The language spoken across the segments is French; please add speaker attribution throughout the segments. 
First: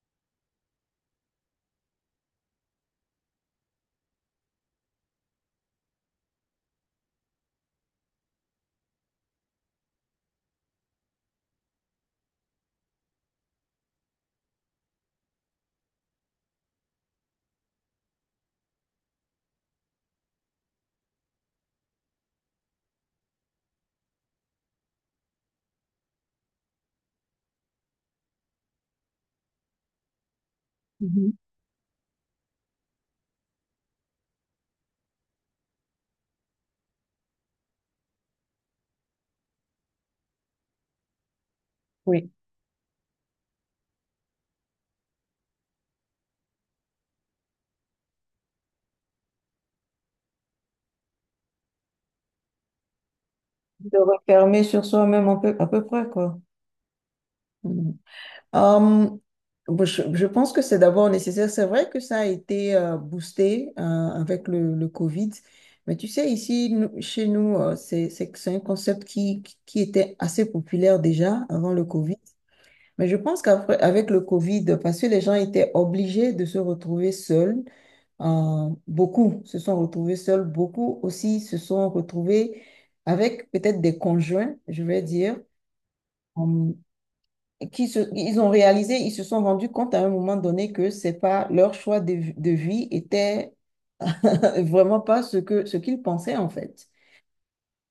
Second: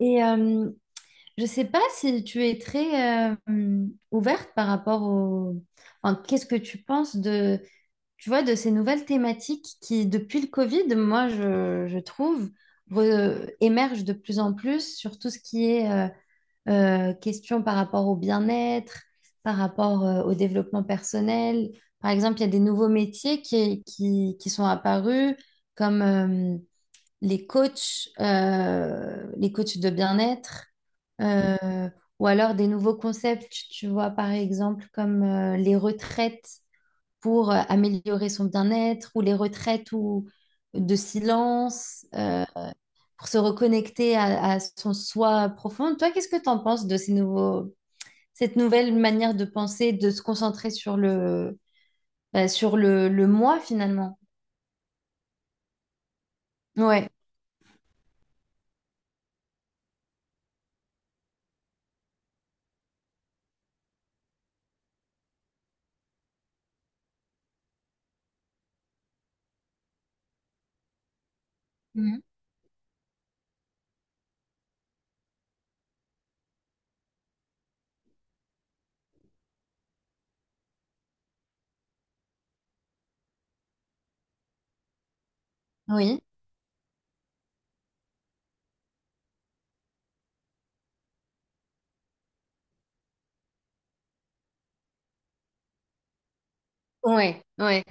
Speaker 1: Et euh, je ne sais pas si tu es très ouverte par rapport au... qu'est-ce que tu penses de, tu vois, de ces nouvelles thématiques qui, depuis le Covid, moi, je trouve, émergent de plus en plus sur tout ce qui est question par rapport au bien-être, par rapport au développement personnel. Par exemple, il y a des nouveaux métiers qui sont apparus, comme les coachs de bien-être
Speaker 2: Mhm.
Speaker 1: euh, ou alors des nouveaux concepts, tu vois, par exemple, comme les retraites pour améliorer son bien-être, ou les retraites ou de silence,
Speaker 2: Oui.
Speaker 1: pour se reconnecter à son soi profond. Toi, qu'est-ce que tu en penses de ces nouveaux, cette nouvelle manière de penser, de se concentrer sur sur le moi
Speaker 2: De
Speaker 1: finalement?
Speaker 2: refermer sur soi-même un peu, à peu près, quoi.
Speaker 1: Ouais.
Speaker 2: Mhm. Hum, bon, je pense que c'est d'abord nécessaire. C'est vrai que ça a été boosté avec le Covid, mais tu sais, ici, chez nous, c'est un concept qui était assez populaire déjà avant le Covid.
Speaker 1: Mhm.
Speaker 2: Mais je pense qu'avec le Covid, parce que les gens étaient obligés de se retrouver seuls. Beaucoup se sont retrouvés seuls, beaucoup aussi se sont retrouvés avec peut-être des conjoints, je vais dire,
Speaker 1: Oui.
Speaker 2: euh, ils ont réalisé, ils se sont rendus compte à un moment donné que c'est pas leur choix de vie était vraiment pas ce qu'ils pensaient en fait.
Speaker 1: Ouais, ouais.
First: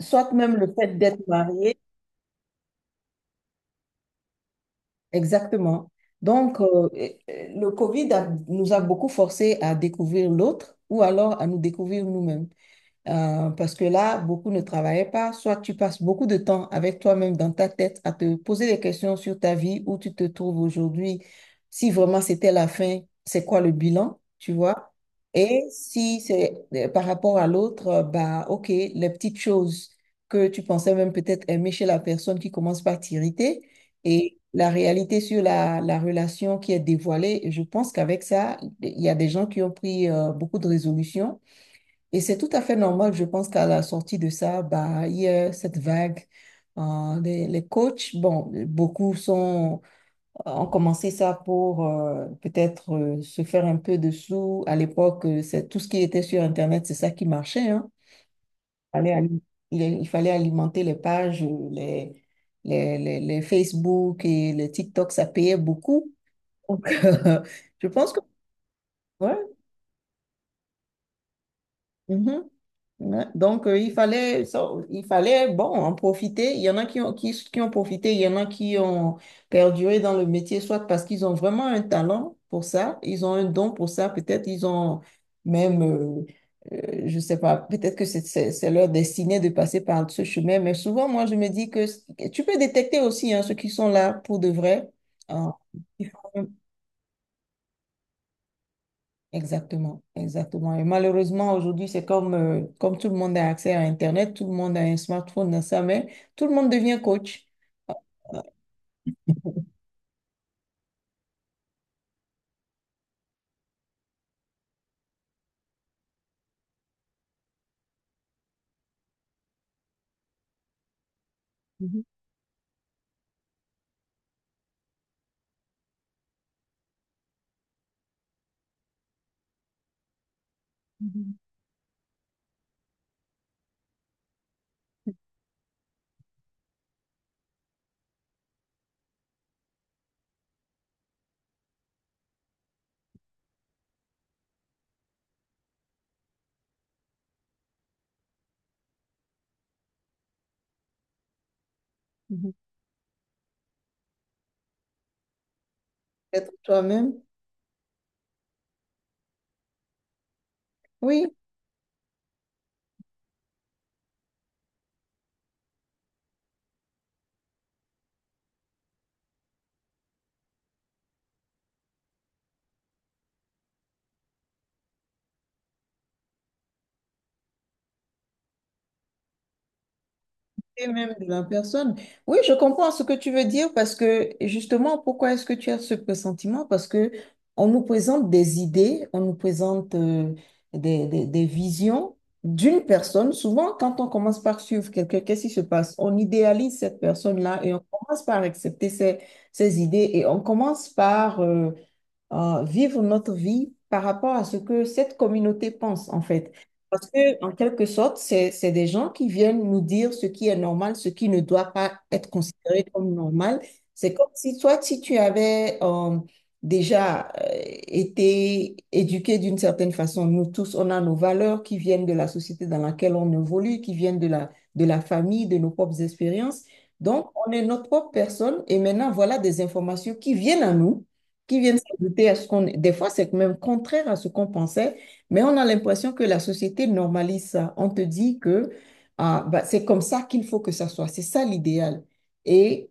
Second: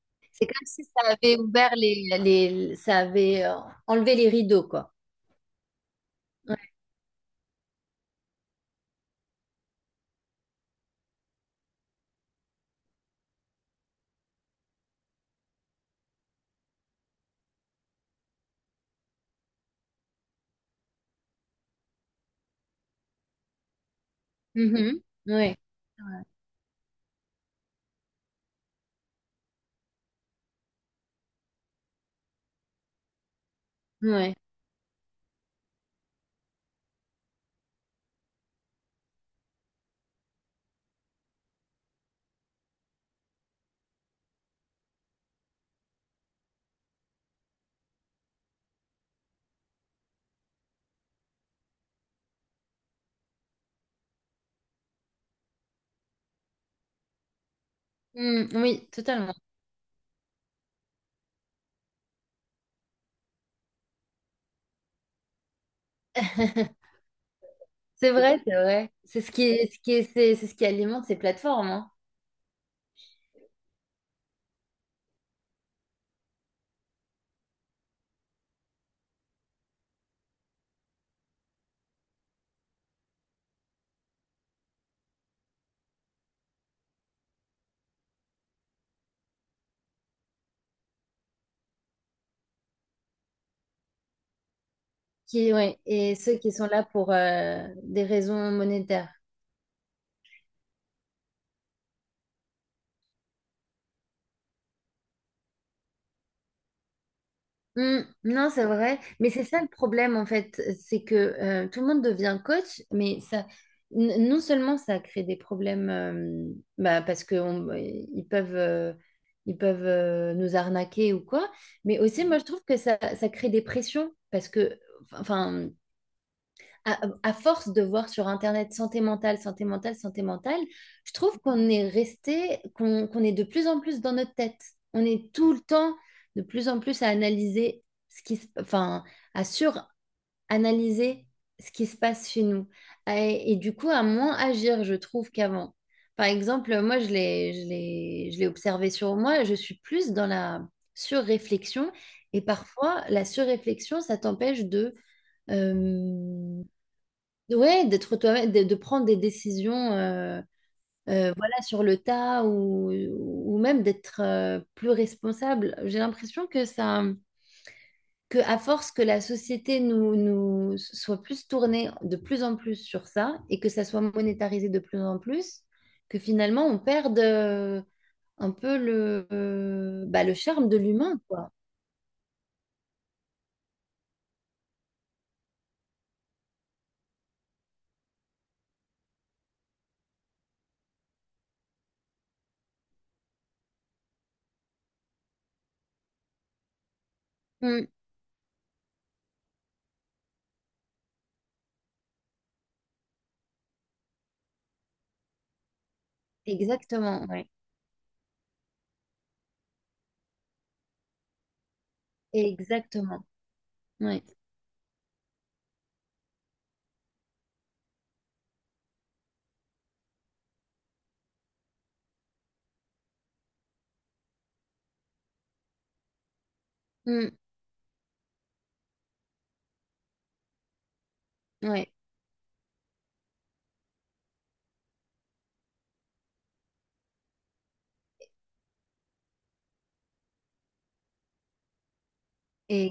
Speaker 2: Soit
Speaker 1: C'est
Speaker 2: même
Speaker 1: comme
Speaker 2: le
Speaker 1: si
Speaker 2: fait
Speaker 1: ça
Speaker 2: d'être
Speaker 1: avait ouvert
Speaker 2: marié,
Speaker 1: ça avait enlevé les rideaux, quoi.
Speaker 2: exactement. Donc, et le Covid nous a beaucoup forcés à découvrir l'autre ou alors à nous découvrir nous-mêmes. Parce que là, beaucoup ne travaillaient pas. Soit tu passes beaucoup de temps avec toi-même dans ta tête à te poser des questions sur ta vie, où tu te trouves aujourd'hui, si vraiment c'était la fin, c'est quoi le bilan, tu vois?
Speaker 1: Mhm. Ouais,
Speaker 2: Et si c'est par rapport à l'autre, bah ok, les petites choses que tu pensais même peut-être aimer chez la personne qui commence par t'irriter
Speaker 1: ouais.
Speaker 2: et la réalité sur la relation qui est dévoilée, je pense qu'avec ça, il y a des gens qui ont pris beaucoup de résolutions et c'est tout à fait normal, je pense qu'à la sortie de ça, bah, il y a cette vague. Les coachs, bon, beaucoup sont, ont commencé ça pour peut-être se faire un peu de sous. À l'époque, c'est tout ce qui était sur Internet, c'est ça qui marchait, hein.
Speaker 1: Mm, oui,
Speaker 2: Il fallait,
Speaker 1: totalement.
Speaker 2: ali- il fallait alimenter les pages, les Facebook et les TikTok, ça payait beaucoup. Donc, je
Speaker 1: C'est
Speaker 2: pense que
Speaker 1: vrai, c'est vrai. C'est
Speaker 2: ouais.
Speaker 1: c'est ce qui alimente ces plateformes, hein.
Speaker 2: Mhm. Ouais. Donc, il fallait, bon, en profiter. Il y en a qui ont, qui ont profité, il y en a qui ont perduré dans le métier, soit parce qu'ils ont vraiment un talent pour ça, ils ont un don pour ça, peut-être ils ont même, je sais pas, peut-être que c'est leur destinée de passer par ce chemin. Mais souvent, moi, je me dis que tu peux détecter aussi hein, ceux qui sont là pour de vrai. Hein,
Speaker 1: Qui, ouais,
Speaker 2: qui
Speaker 1: et ceux
Speaker 2: font
Speaker 1: qui sont là pour des raisons monétaires.
Speaker 2: exactement, exactement. Et malheureusement, aujourd'hui, c'est comme, comme tout le monde a accès à Internet, tout le monde a un smartphone dans sa main, tout le monde devient coach.
Speaker 1: Hmm, non, c'est vrai, mais c'est ça le problème en fait, c'est que tout le monde devient coach, mais ça, non seulement ça crée des problèmes, bah, parce que ils peuvent, nous arnaquer ou quoi, mais
Speaker 2: Mhm,
Speaker 1: aussi moi je trouve que ça crée des pressions parce que, enfin, à force de voir sur Internet santé mentale, santé mentale, santé mentale, je
Speaker 2: mhm,
Speaker 1: trouve qu'on est resté, qu'on est de plus en plus dans notre tête. On est tout le temps de plus en plus à analyser ce qui se, enfin, à suranalyser ce qui se passe chez nous. Et du coup, à moins agir, je trouve, qu'avant. Par exemple, moi, je l'ai observé sur moi, je suis plus dans la surréflexion. Et
Speaker 2: mhm.
Speaker 1: parfois, la surréflexion, ça t'empêche de,
Speaker 2: Peut-être
Speaker 1: euh,
Speaker 2: toi-même.
Speaker 1: Ouais, d'être toi-même, de prendre des décisions
Speaker 2: Oui.
Speaker 1: voilà, sur le tas ou même d'être plus responsable. J'ai l'impression que ça, que à force que la société nous soit plus tournée de plus en plus sur ça et que ça soit monétarisé de plus en plus, que finalement on perde un peu bah, le charme de
Speaker 2: Et même
Speaker 1: l'humain,
Speaker 2: de la
Speaker 1: quoi.
Speaker 2: personne. Oui, je comprends ce que tu veux dire parce que justement, pourquoi est-ce que tu as ce pressentiment? Parce que on nous présente des idées, on nous présente des visions d'une personne. Souvent, quand on commence par suivre quelqu'un, qu'est-ce qui se passe? On idéalise cette personne-là et on
Speaker 1: Mm.
Speaker 2: commence par accepter ses, ses idées et on commence par vivre notre vie par rapport à ce que cette communauté pense, en fait. Parce
Speaker 1: Exactement,
Speaker 2: que,
Speaker 1: ouais.
Speaker 2: en quelque sorte, c'est des gens qui viennent nous dire ce qui est normal, ce qui ne doit pas être considéré comme
Speaker 1: Exactement,
Speaker 2: normal. C'est
Speaker 1: ouais.
Speaker 2: comme si toi, si tu avais déjà été éduqué d'une certaine façon, nous tous, on a nos valeurs qui viennent de la société dans laquelle on évolue, qui viennent de de la famille, de nos propres expériences. Donc,
Speaker 1: Mm.
Speaker 2: on est notre propre personne et maintenant, voilà des informations qui viennent à nous qui viennent
Speaker 1: Ouais.
Speaker 2: s'ajouter à ce qu'on... Des fois, c'est même contraire à ce qu'on pensait, mais on a l'impression que la société normalise ça. On te dit que ah, bah, c'est comme ça qu'il faut que ça soit, c'est ça l'idéal. Et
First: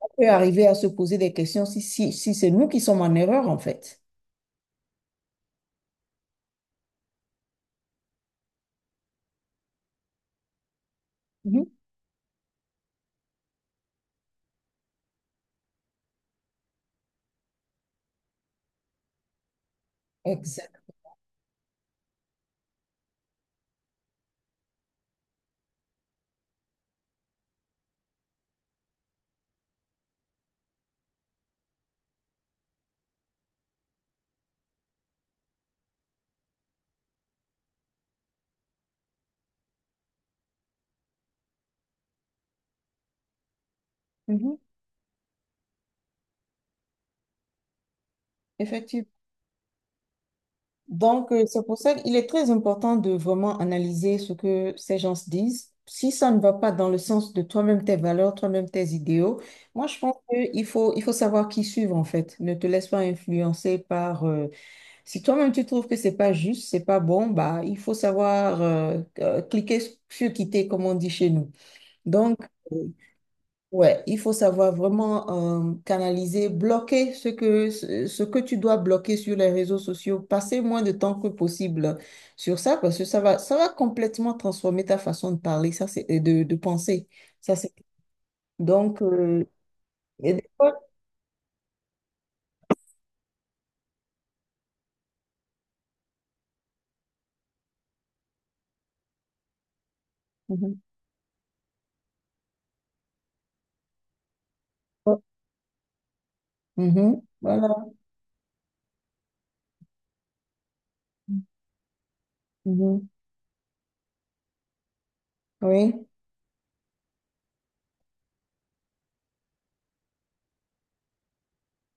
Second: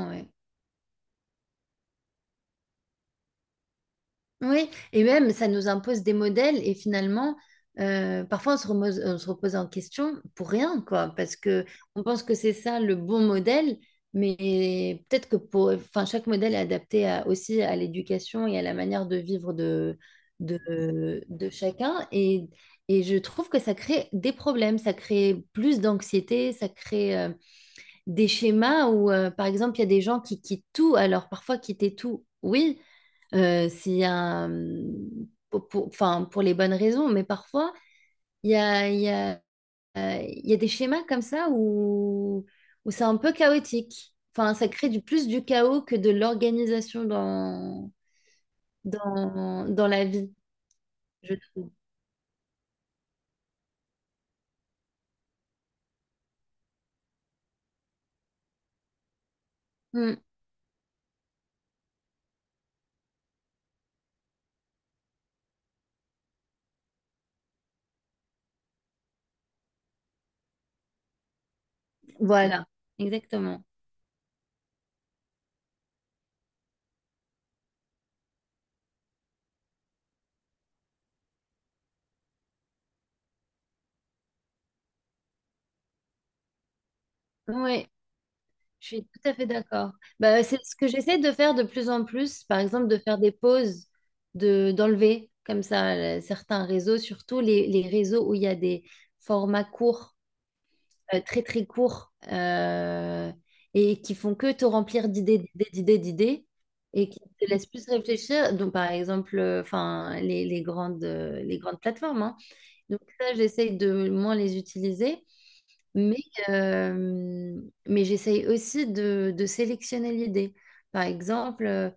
Speaker 2: on
Speaker 1: ouais.
Speaker 2: peut arriver à se poser des questions si c'est nous qui sommes en erreur, en fait.
Speaker 1: Oui, et même ça nous impose des modèles et finalement, parfois on on se repose, en question pour rien, quoi, parce que
Speaker 2: Mhm.
Speaker 1: on pense que c'est ça le bon modèle, mais peut-être que pour, enfin, chaque modèle est adapté aussi à l'éducation et à la manière de vivre de,
Speaker 2: Exact.
Speaker 1: de chacun. Et je trouve que ça crée des problèmes, ça crée plus d'anxiété, ça crée des schémas où, par exemple, il y a des gens qui quittent tout. Alors, parfois, quitter tout, oui, c'est un... pour, enfin, pour les bonnes raisons, mais parfois, il y a, il y a, il y a des schémas comme ça où, où c'est un peu chaotique. Enfin,
Speaker 2: Mhm.
Speaker 1: ça crée du plus du chaos que de l'organisation
Speaker 2: Effectivement.
Speaker 1: dans la vie,
Speaker 2: Donc,
Speaker 1: je
Speaker 2: c'est
Speaker 1: trouve.
Speaker 2: pour ça qu'il est très important de vraiment analyser ce que ces gens se disent. Si ça ne va pas dans le sens de toi-même, tes valeurs, toi-même, tes idéaux, moi, je
Speaker 1: Hmm,
Speaker 2: pense qu'il faut, il faut savoir qui suivre, en fait. Ne te laisse pas influencer par... si toi-même, tu trouves que c'est pas juste, c'est pas bon, bah, il faut savoir cliquer sur quitter, comme on dit chez nous. Donc,
Speaker 1: voilà, exactement.
Speaker 2: ouais, il faut savoir vraiment canaliser, bloquer ce que, ce que tu dois bloquer sur les réseaux sociaux. Passer moins de temps que possible sur ça parce que ça va complètement transformer ta façon de parler, ça c'est, et de penser. Ça c'est,
Speaker 1: Oui, je
Speaker 2: donc,
Speaker 1: suis tout à fait d'accord.
Speaker 2: et
Speaker 1: Bah,
Speaker 2: des
Speaker 1: c'est ce
Speaker 2: fois-
Speaker 1: que j'essaie de faire de plus en plus, par exemple de faire des pauses, d'enlever comme ça certains réseaux, surtout les réseaux où il y a des formats courts,
Speaker 2: Mhm.
Speaker 1: très très courts, et qui font que te remplir
Speaker 2: Oh,
Speaker 1: d'idées, d'idées, d'idées, d'idées, et qui
Speaker 2: mhm,
Speaker 1: te laissent plus
Speaker 2: voilà,
Speaker 1: réfléchir. Donc par exemple, enfin les grandes plateformes, hein. Donc
Speaker 2: mhm,
Speaker 1: ça, j'essaie de moins les utiliser.
Speaker 2: oui,
Speaker 1: Mais, euh, mais j'essaye aussi de sélectionner l'idée. Par exemple,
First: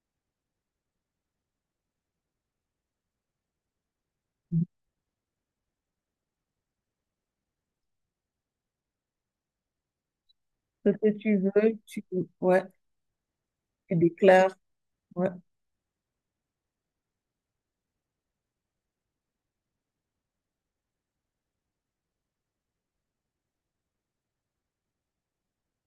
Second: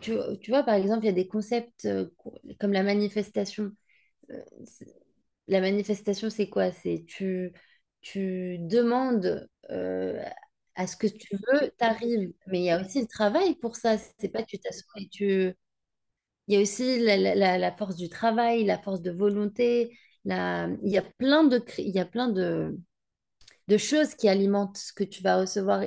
Speaker 1: tu, tu vois, par exemple, il y a des concepts comme la manifestation. Euh, c'est- La manifestation, c'est quoi? Tu demandes à
Speaker 2: ce
Speaker 1: ce que
Speaker 2: que tu
Speaker 1: tu veux,
Speaker 2: veux, tu,
Speaker 1: t'arrives. Mais
Speaker 2: ouais,
Speaker 1: il y a aussi le travail pour
Speaker 2: tu
Speaker 1: ça. C'est pas
Speaker 2: déclares.
Speaker 1: tu t'assois et
Speaker 2: Ouais.
Speaker 1: tu... Il y a aussi la force du travail, la force de volonté. La... Il y a plein il y a plein de choses qui alimentent ce que tu vas recevoir.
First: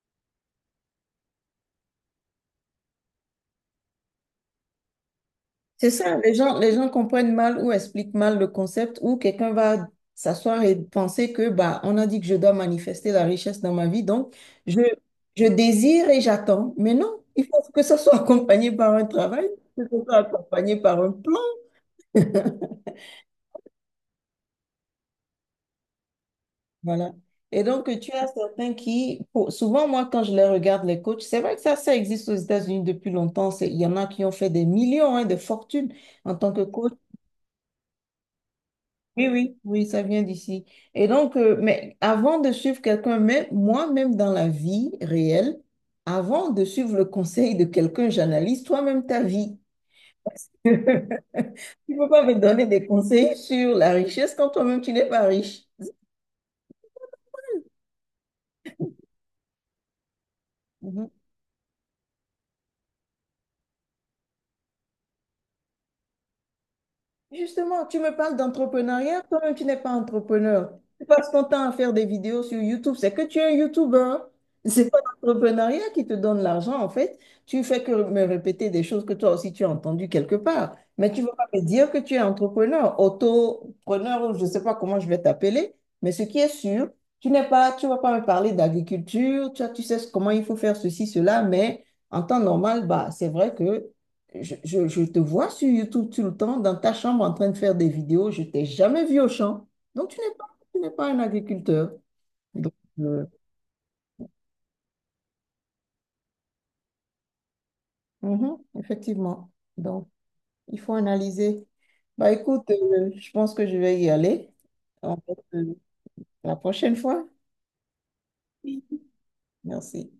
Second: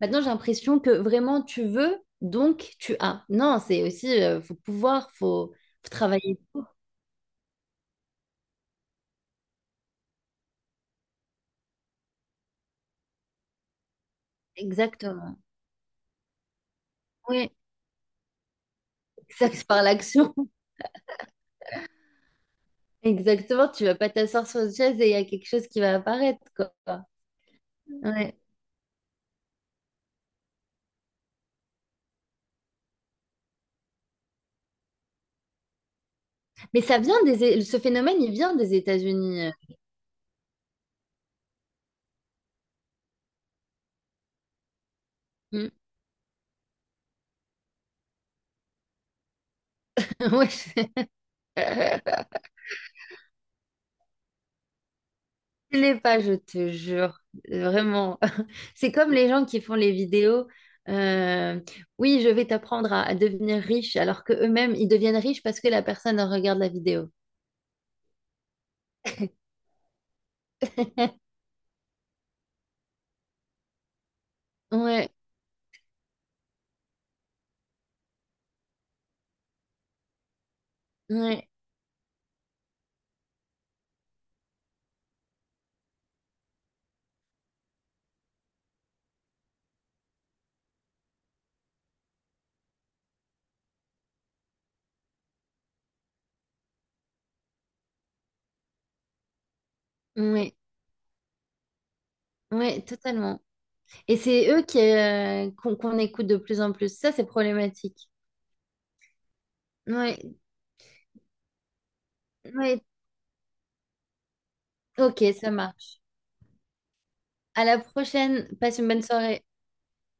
Speaker 1: Maintenant, j'ai l'impression que vraiment tu veux, donc tu as. Non, c'est aussi, il faut pouvoir, il faut, faut
Speaker 2: C'est ça,
Speaker 1: travailler pour.
Speaker 2: les gens comprennent mal ou expliquent mal le concept ou quelqu'un va s'asseoir et penser que bah, on a dit que je dois manifester la richesse dans ma vie, donc je,
Speaker 1: Exactement.
Speaker 2: je désire et j'attends. Mais non, il
Speaker 1: Oui,
Speaker 2: faut que ça soit accompagné par un travail,
Speaker 1: exact,
Speaker 2: que
Speaker 1: par
Speaker 2: ça soit
Speaker 1: l'action.
Speaker 2: accompagné par un plan.
Speaker 1: Exactement, tu vas pas t'asseoir sur une chaise et il y a quelque chose qui va apparaître, quoi.
Speaker 2: Voilà. Et donc, tu as
Speaker 1: Ouais.
Speaker 2: certains qui, pour- souvent, moi, quand je les regarde, les coachs, c'est vrai que ça existe aux États-Unis depuis longtemps. C'est- il y en a qui ont fait des millions, hein, de fortunes en tant que
Speaker 1: Mais
Speaker 2: coach.
Speaker 1: ça vient des, ce phénomène, il vient des
Speaker 2: Oui,
Speaker 1: États-Unis.
Speaker 2: oui, oui, ça vient d'ici. Et donc, mais avant de suivre quelqu'un, même moi-même dans la vie réelle,
Speaker 1: Mm.
Speaker 2: avant de suivre le conseil de quelqu'un, j'analyse toi-même ta vie.
Speaker 1: Ouais.
Speaker 2: Tu ne
Speaker 1: je-
Speaker 2: peux pas me donner des conseils sur la richesse quand toi-même tu n'es pas riche.
Speaker 1: Je l'ai pas, je te jure. Vraiment. C'est comme les gens qui font les vidéos. euh, oui, je vais t'apprendre à devenir riche, alors que eux-mêmes, ils deviennent riches parce que la personne regarde la vidéo.
Speaker 2: Justement, tu me parles d'entrepreneuriat, toi-même tu n'es pas entrepreneur. Tu passes ton temps à faire des vidéos sur YouTube, c'est que tu es un YouTuber. C'est pas
Speaker 1: Ouais,
Speaker 2: l'entrepreneuriat qui te donne l'argent en fait. Tu fais que me répéter des choses que toi aussi tu as entendues quelque part. Mais tu ne vas pas
Speaker 1: ouais,
Speaker 2: me dire que tu es entrepreneur, autopreneur ou je ne sais pas comment je vais t'appeler. Mais ce qui est sûr, tu n'es pas, tu vas pas me parler d'agriculture, tu sais comment il faut faire ceci, cela, mais en temps normal, bah, c'est vrai que je, je te vois sur YouTube tout le temps, dans ta chambre en train de faire des vidéos. Je t'ai jamais vu au champ. Donc,
Speaker 1: ouais,
Speaker 2: tu n'es pas un agriculteur. Donc,
Speaker 1: ouais,
Speaker 2: euh,
Speaker 1: totalement. Et c'est eux qui, qu'on, qu'on écoute de plus en plus. Ça, c'est problématique.
Speaker 2: mhm, effectivement. Donc,
Speaker 1: Ouais,
Speaker 2: il faut analyser. Bah, écoute,
Speaker 1: ouais.
Speaker 2: je pense que je vais y aller. On va
Speaker 1: Ok, ça
Speaker 2: se-
Speaker 1: marche.
Speaker 2: la prochaine fois.
Speaker 1: À la prochaine. Passe une bonne soirée.
Speaker 2: Merci.